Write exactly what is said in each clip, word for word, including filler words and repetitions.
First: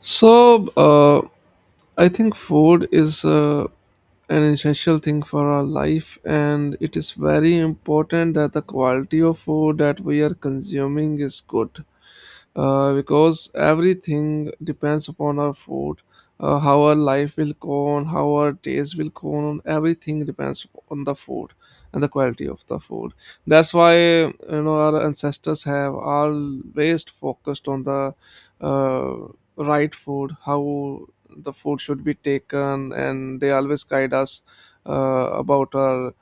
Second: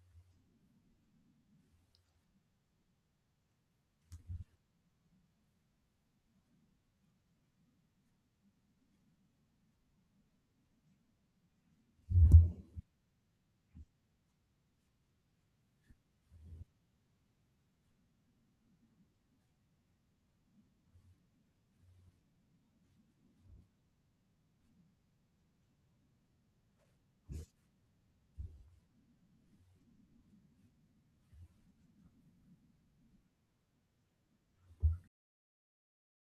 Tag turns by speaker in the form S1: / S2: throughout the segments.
S1: So, uh, I think food is uh, an essential thing for our life, and it is very important that the quality of food that we are consuming is good uh, because everything depends upon our food. Uh, how our life will go on, how our days will go on, everything depends on the food and the quality of the food. That's why you know our ancestors have always focused on the uh, right food, how the food should be taken, and they always guide us uh, about our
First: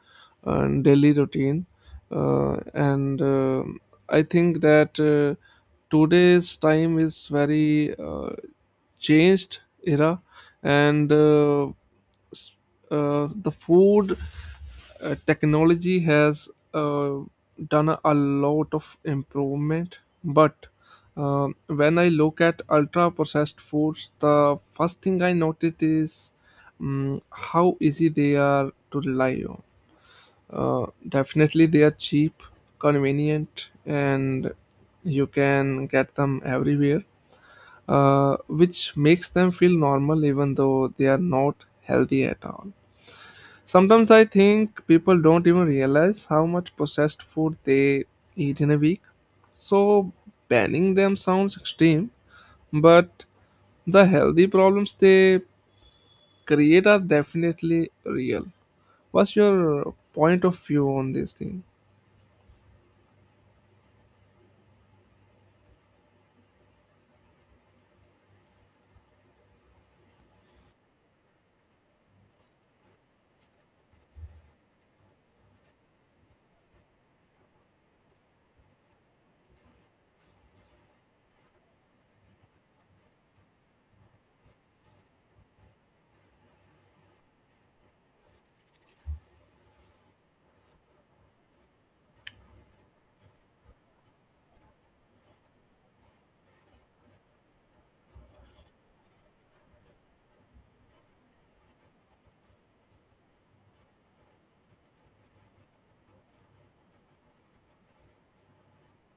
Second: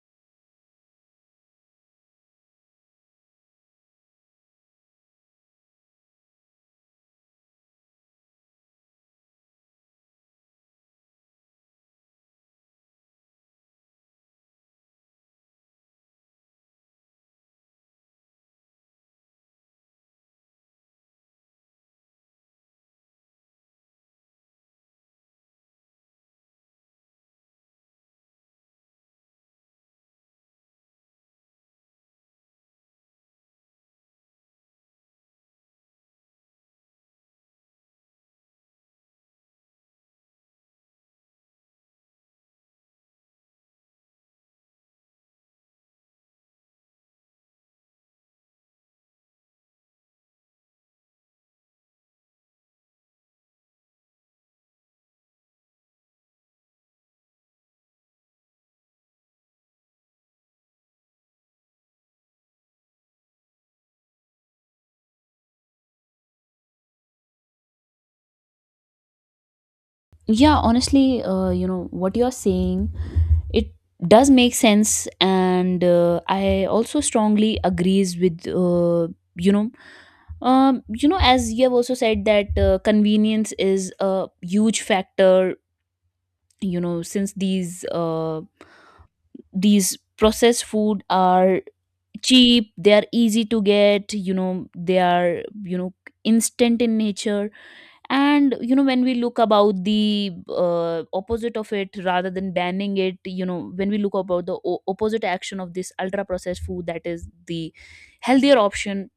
S1: uh, daily routine. Uh, and uh, I think that uh, today's time is very uh, changed era, and uh, s- uh, the food uh, technology has uh, done a lot of improvement, but uh, when I look at ultra processed foods, the first thing I noticed is um, how easy they are to rely on. uh, Definitely they are cheap, convenient, and you can get them everywhere, uh, which makes them feel normal even though they are not healthy at all. Sometimes I think people don't even realize how much processed food they eat in a week. So banning them sounds extreme, but the healthy problems they create are definitely real. What's your point of view on this thing?
S2: yeah honestly, uh, you know what you're saying it does make sense. And uh, I also strongly agrees with uh, you know um, you know as you have also said that uh, convenience is a huge factor. You know since these uh, these processed food are cheap, they are easy to get, you know they are, you know instant in nature. And you know when we look about the uh, opposite of it, rather than banning it, you know when we look about the o- opposite action of this ultra processed food, that is the healthier option.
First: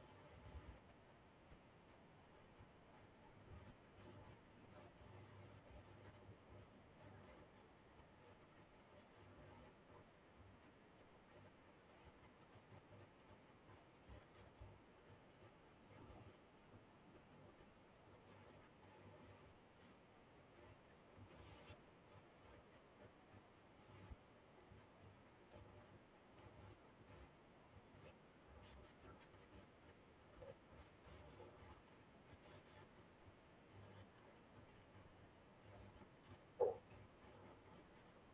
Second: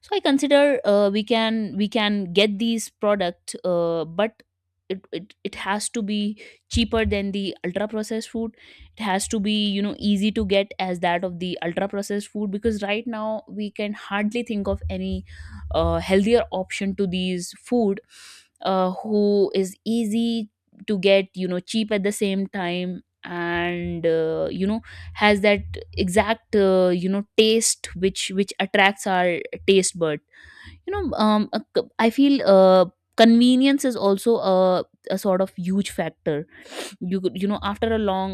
S2: So I consider, uh, we can we can get these product, uh, but it, it it has to be cheaper than the ultra processed food. It has to be, you know easy to get as that of the ultra processed food, because right now we can hardly think of any uh, healthier option to these food, uh, who is easy to get, you know cheap, at the same time. And uh, you know has that exact uh, you know taste which which attracts our taste bud. you know um a c- I feel uh, convenience is also a, a sort of huge factor. you could- you know after a long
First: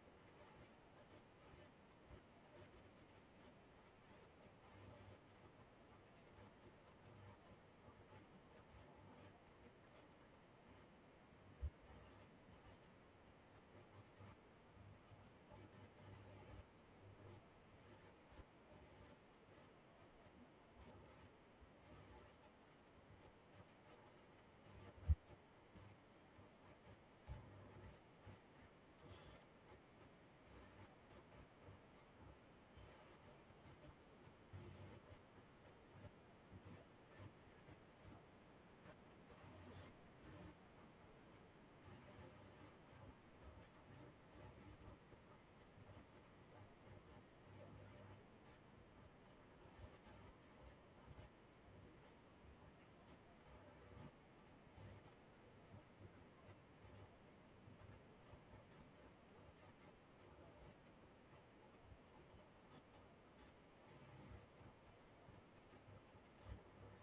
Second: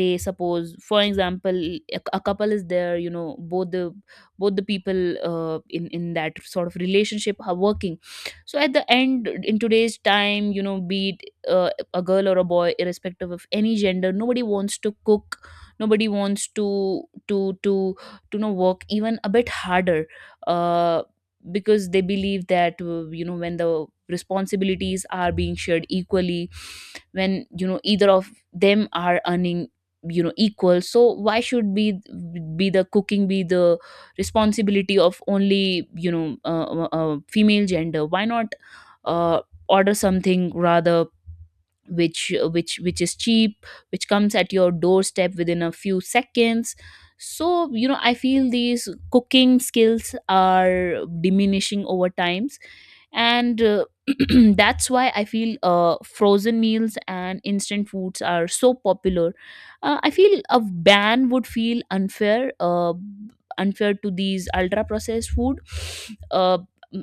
S2: day, suppose for example, a, a couple is there, you know both the both the people uh, in in that sort of relationship are working. So at the end, in today's time, you know be it uh, a girl or a boy, irrespective of any gender, nobody wants to cook, nobody wants to to to to you know work even a bit harder, uh, because they believe that, uh, you know when the responsibilities are being shared equally, when, you know either of them are earning, you know equal. So why should be be the cooking, be the responsibility of only, you know uh, uh, uh, female gender? Why not uh, order something rather, which which which is cheap, which comes at your doorstep within a few seconds. So, you know I feel these cooking skills are diminishing over times. And uh, that's why I feel uh, frozen meals and instant foods are so popular. uh, I feel a ban would feel unfair, uh, unfair to these ultra processed food, uh,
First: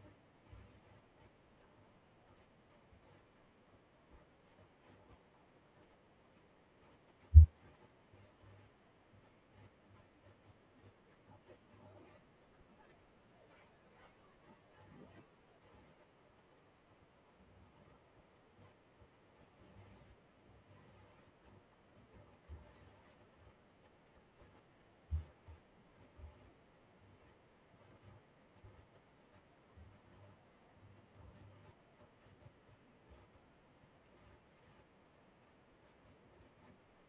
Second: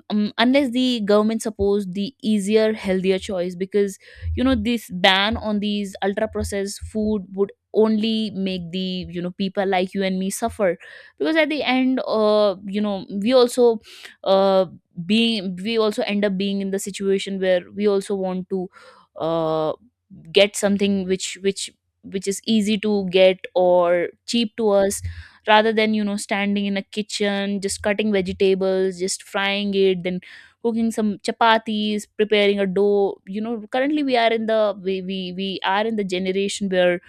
S2: um, unless the government supports the easier healthier choice, because, you know this ban on these ultra processed food would only make the, you know people like you and me suffer. Because at the end, uh you know we also, uh, being we also end up being in the situation where we also want to uh, get something which, which which is easy to get or cheap to us, rather than, you know standing in a kitchen just cutting vegetables, just frying it, then cooking some chapatis, preparing a dough. You know currently we are in the, we we, we are in the generation where,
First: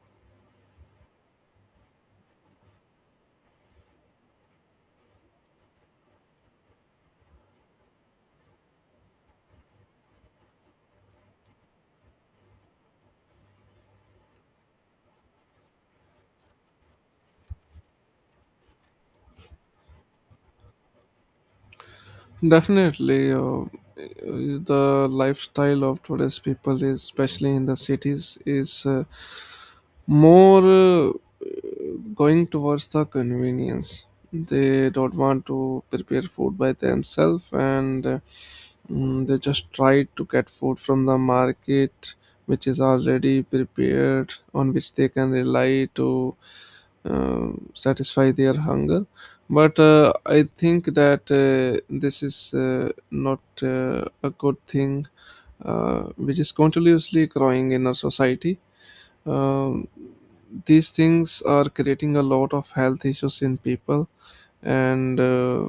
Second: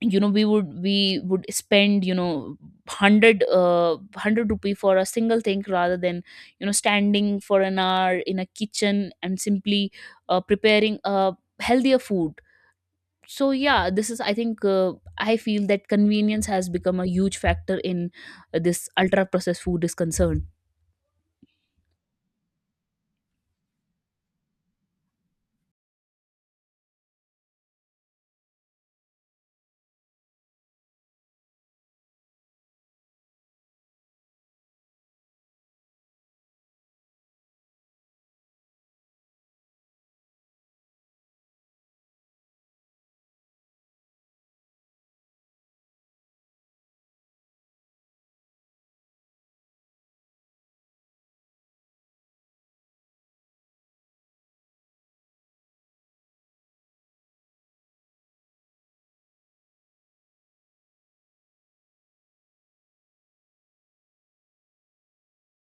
S2: you know we would we would spend, you know one hundred uh one hundred rupee for a single thing, rather than, you know standing for an hour in a kitchen and simply uh, preparing a healthier food. So yeah, this is, I think, uh, I feel that convenience has become a huge factor in, uh, this ultra processed food is concerned.
S1: Definitely, uh, the lifestyle of today's people is, especially in the cities, is uh, more uh, going towards the convenience. They don't want to prepare food by themselves, and uh, mm, they just try to get food from the market which is already prepared, on which they can rely to uh, satisfy their hunger. But uh, I think that uh, this is uh, not uh, a good thing, uh, which is continuously growing in our society. um, these things are creating a lot of health issues in people, and uh,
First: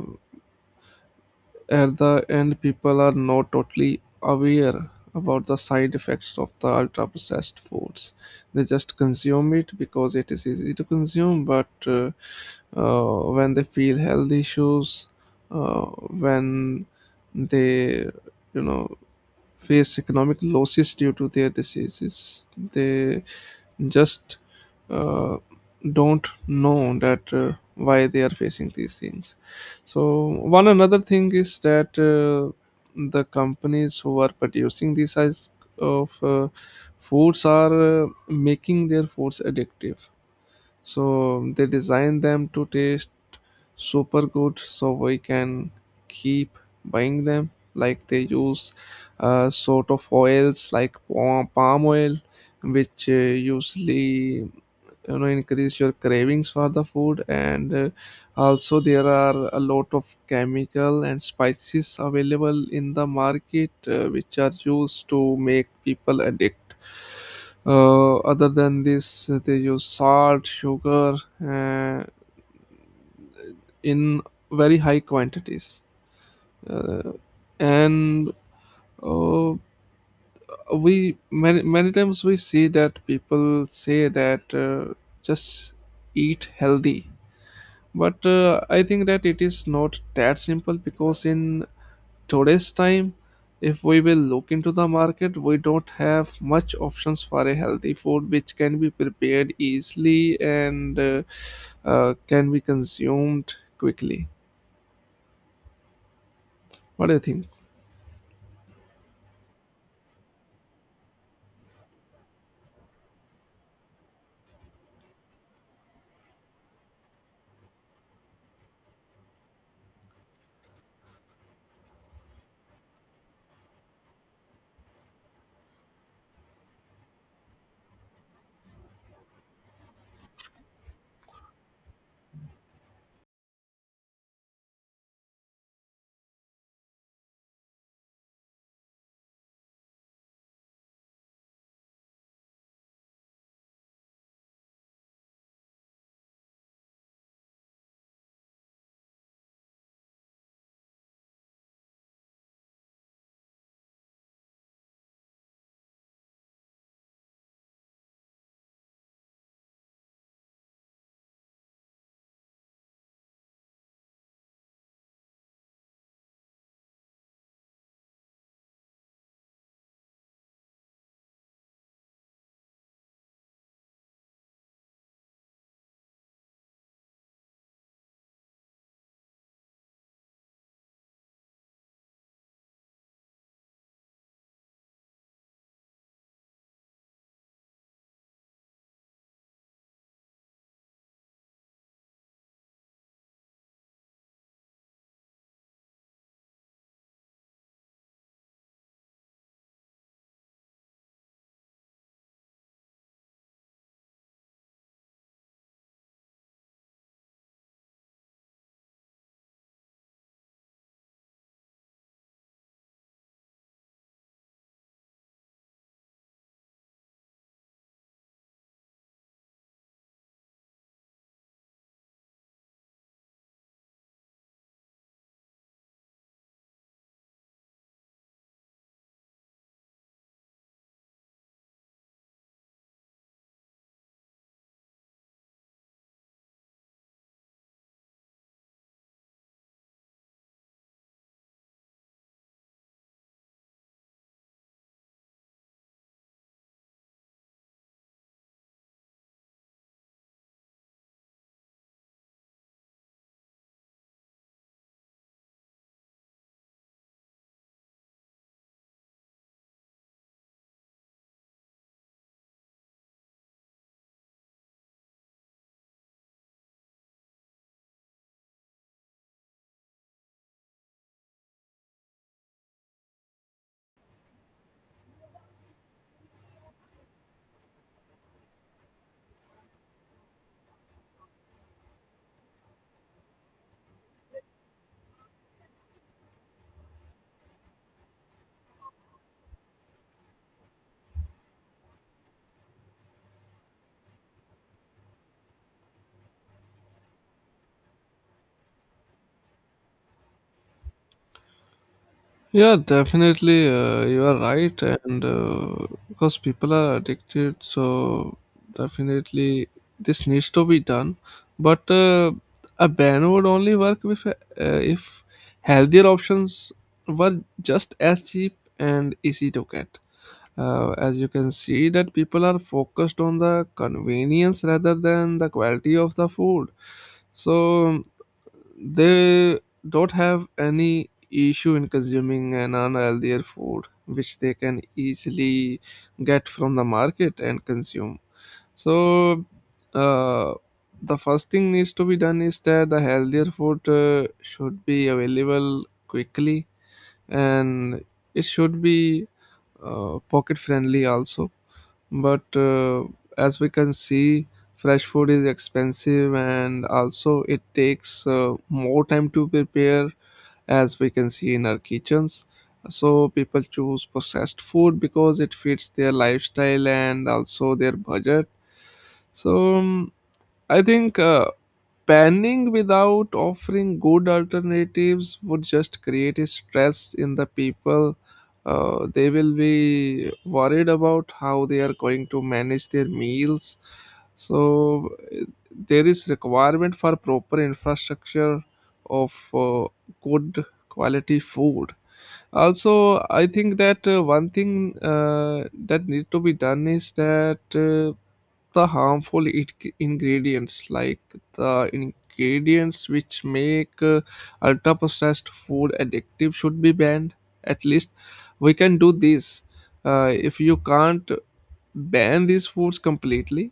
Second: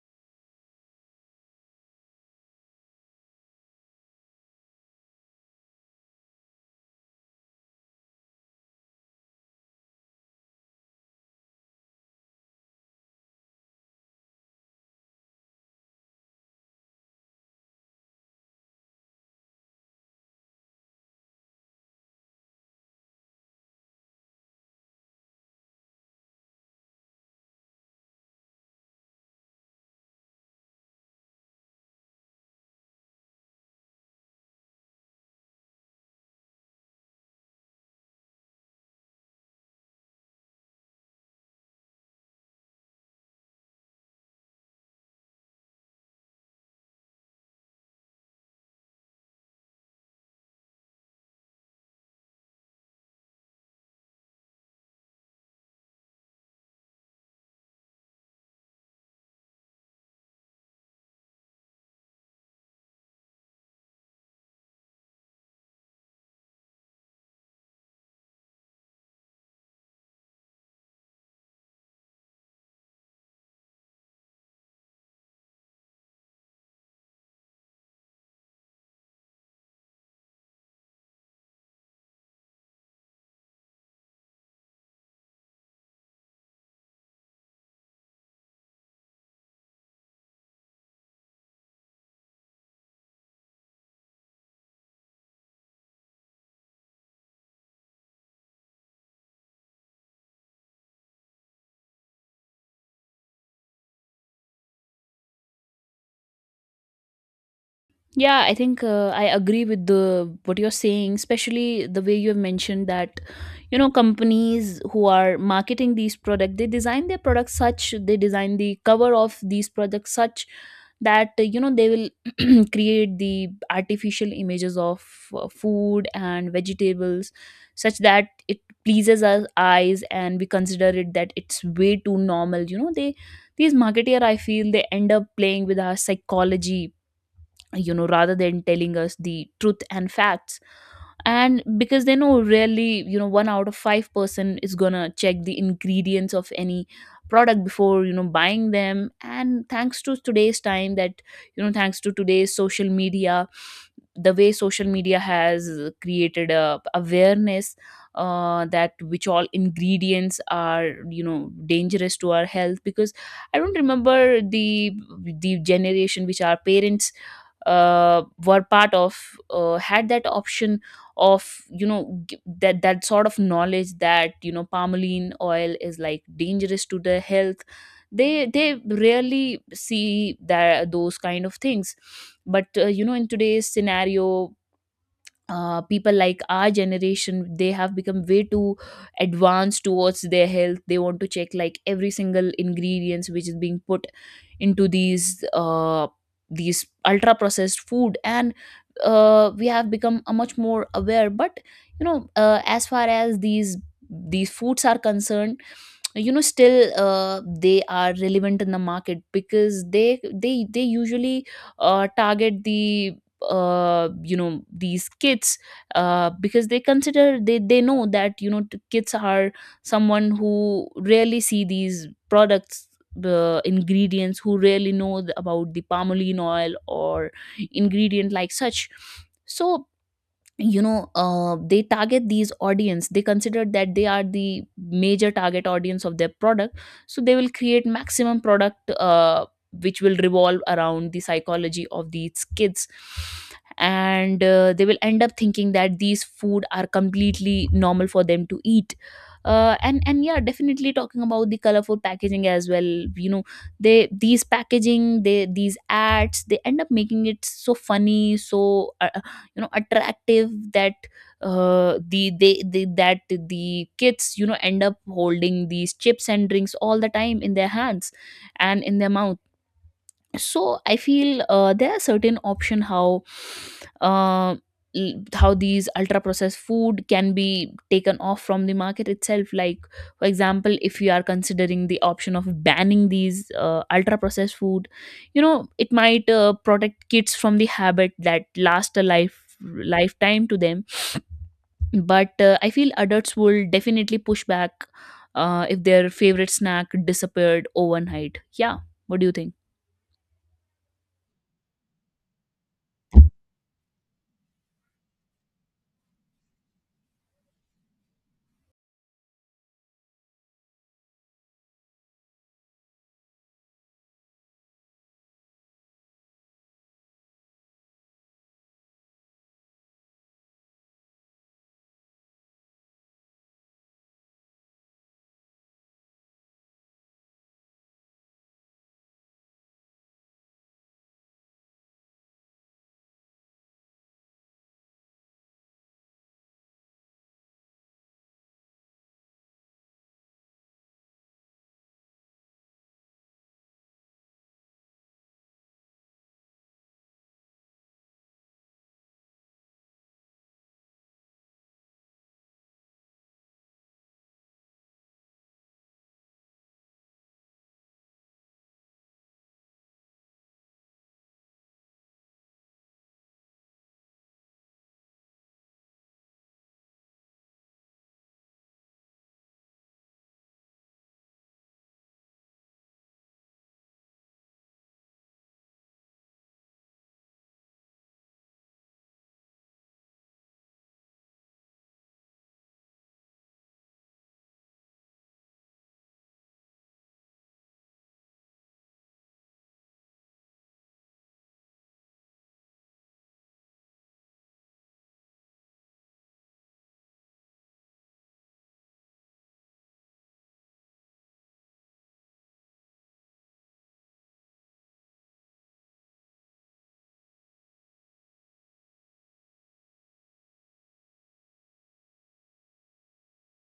S1: at the end, people are not totally aware about the side effects of the ultra processed foods. They just consume it because it is easy to consume, but uh, uh, when they feel health issues, uh, when they you know face economic losses due to their diseases, they just uh, don't know that uh, why they are facing these things. So one another thing is that uh, the companies who are producing these size of uh, foods are uh, making their foods addictive. So they design them to taste super good so we can keep buying them. Like they use uh, sort of oils like palm palm oil, which uh, usually you know increase your cravings for the food, and uh, also there are a lot of chemical and spices available in the market, uh, which are used to make people addict. Uh, other than this, uh, they use salt, sugar, uh, in very high quantities, uh, and uh, we, many, many times we see that people say that uh, just eat healthy. But uh, I think that it is not that simple, because in today's time, if we will look into the market, we don't have much options for a healthy food which can be prepared easily, and uh, uh, can be consumed quickly. What do you think?
S2: Yeah, I think uh, I agree with the what you're saying, especially the way you have mentioned that, you know companies who are marketing these products, they design their products such, they design the cover of these products such that uh, you know they will create the artificial images of uh, food and vegetables, such that it pleases our eyes and we consider it that it's way too normal. You know, they, these marketeer, I feel they end up playing with our psychology, you know rather than telling us the truth and facts. And because they know, really, you know one out of five person is gonna check the ingredients of any product before you know buying them. And thanks to today's time that, you know thanks to today's social media, the way social media has created a awareness, uh, that which all ingredients are, you know dangerous to our health. Because I don't remember the the generation which our parents uh, were part of uh, had that option of, you know g- that that sort of knowledge that, you know palmoline oil is like dangerous to the health. they they rarely see that those kind of things. But uh, you know in today's scenario, uh, people like our generation, they have become way too advanced towards their health. They want to check like every single ingredients which is being put into these uh, these ultra processed food. And uh, we have become a much more aware. But, you know uh, as far as these these foods are concerned, you know still uh, they are relevant in the market because they they they usually uh, target the, uh you know these kids, uh because they consider, they they know that, you know t- kids are someone who rarely see these products, the ingredients, who rarely know th- about the palm oil or ingredient like such. So, you know uh, they target these audience. They consider that they are the major target audience of their product. So they will create maximum product, uh, which will revolve around the psychology of these kids. And uh, they will end up thinking that these food are completely normal for them to eat. uh, and and yeah, definitely talking about the colorful packaging as well, you know they, these packaging, they, these ads, they end up making it so funny, so uh, you know attractive that uh, the they, they that the kids, you know end up holding these chips and drinks all the time in their hands and in their mouth. So I feel uh, there are certain option how, uh, l- how these ultra processed food can be taken off from the market itself. Like for example, if you are considering the option of banning these uh, ultra processed food, you know it might uh, protect kids from the habit that last a life lifetime to them. But uh, I feel adults will definitely push back uh, if their favorite snack disappeared overnight. Yeah, what do you think?
S1: Yeah, definitely. Uh, you are right, and uh, because people are addicted, so definitely this needs to be done. But uh, a ban would only work if uh, if healthier options were just as cheap and easy to get. Uh, as you can see, that people are focused on the convenience rather than the quality of the food. So they don't have any issue in consuming an unhealthier food, which they can easily get from the market and consume. So, uh, the first thing needs to be done is that the healthier food uh, should be available quickly and it should be uh, pocket friendly also. But uh, as we can see, fresh food is expensive and also it takes uh, more time to prepare, as we can see in our kitchens. So people choose processed food because it fits their lifestyle and also their budget. So um, I think uh, panning without offering good alternatives would just create a stress in the people. Uh, they will be worried about how they are going to manage their meals. So eh, there is requirement for proper infrastructure of uh, good quality food. Also, I think that uh, one thing uh, that need to be done is that, Uh, the harmful it- ingredients like the ingredients which make uh, ultra processed food addictive should be banned. At least we can do this. Uh, if you can't ban these foods completely,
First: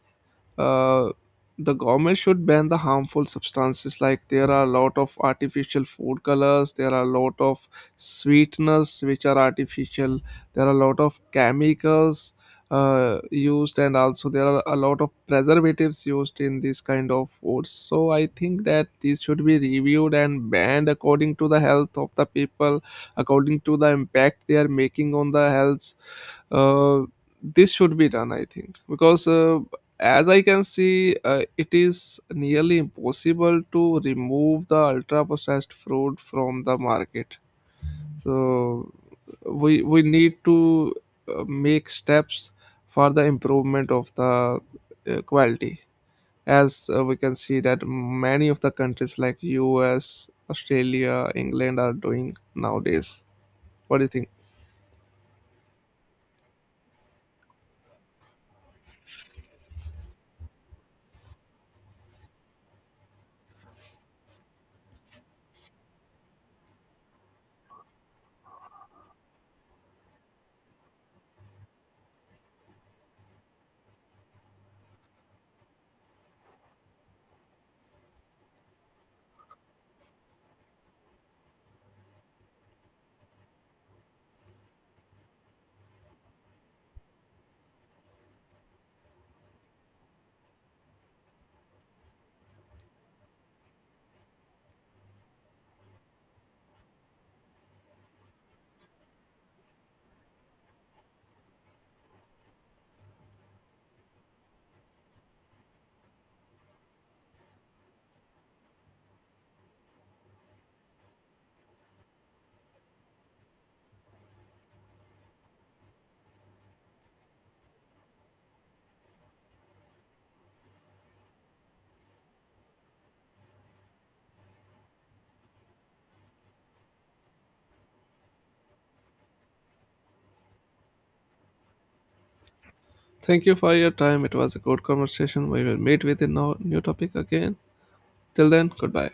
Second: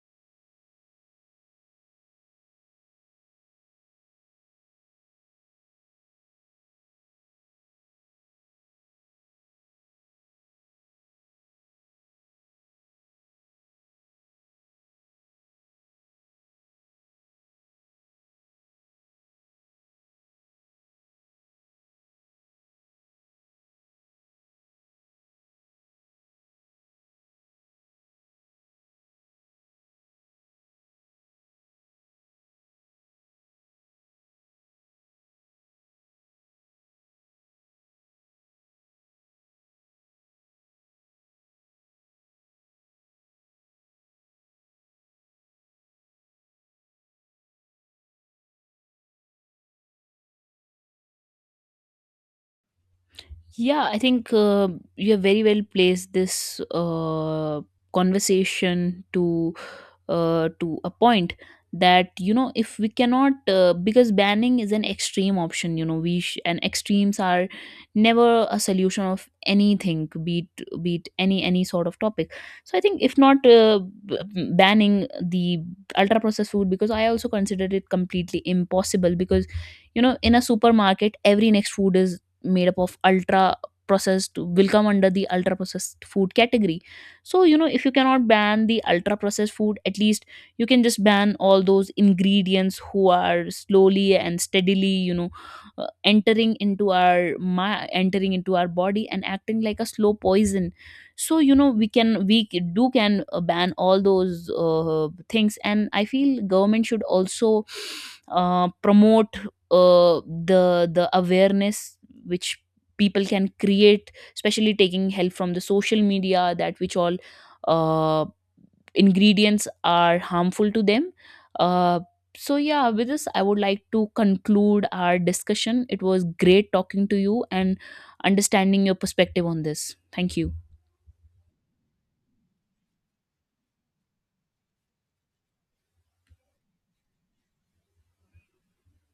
S1: uh, the government should ban the harmful substances. Like there are a lot of artificial food colors, there are a lot of sweeteners which are artificial, there are a lot of chemicals uh, used, and also there are a lot of preservatives used in this kind of foods. So I think that these should be reviewed and banned according to the health of the people, according to the impact they are making on the health. uh, this should be done, I think, because uh, as I can see, uh, it is nearly impossible to remove the ultra processed fruit from the market. So we we need to uh, make steps for the improvement of the uh, quality, as uh, we can see that many of the countries like U S, Australia, England are doing nowadays.
S2: Yeah, I
S1: What do you think?
S2: think uh, you have very well placed this uh, conversation to, uh, to a point that, you know if we cannot uh, because banning is an extreme option. You know, we sh- and extremes are never a solution of anything, be it, be it any any sort of topic. So I think, if not uh, b- banning the ultra processed food, because I also consider it completely impossible, because, you know in a supermarket every next food is made up of ultra processed, will come under the ultra processed food category. So, you know if you cannot ban the ultra processed food, at least you can just ban all those ingredients who are slowly and steadily, you know uh, entering into our my entering into our body and acting like a slow poison. So, you know we can we c- do can uh, ban all those uh, things. And I feel government should also uh, promote uh, the the awareness which people can create, especially taking help from the social media, that which all uh, ingredients are harmful to them. uh, so yeah, with this I would like to conclude our discussion. It was great talking to you and understanding your perspective on this. Thank you.
S1: Thank you for your time. It was a good conversation. We will meet with a no- new topic again. Till then, goodbye.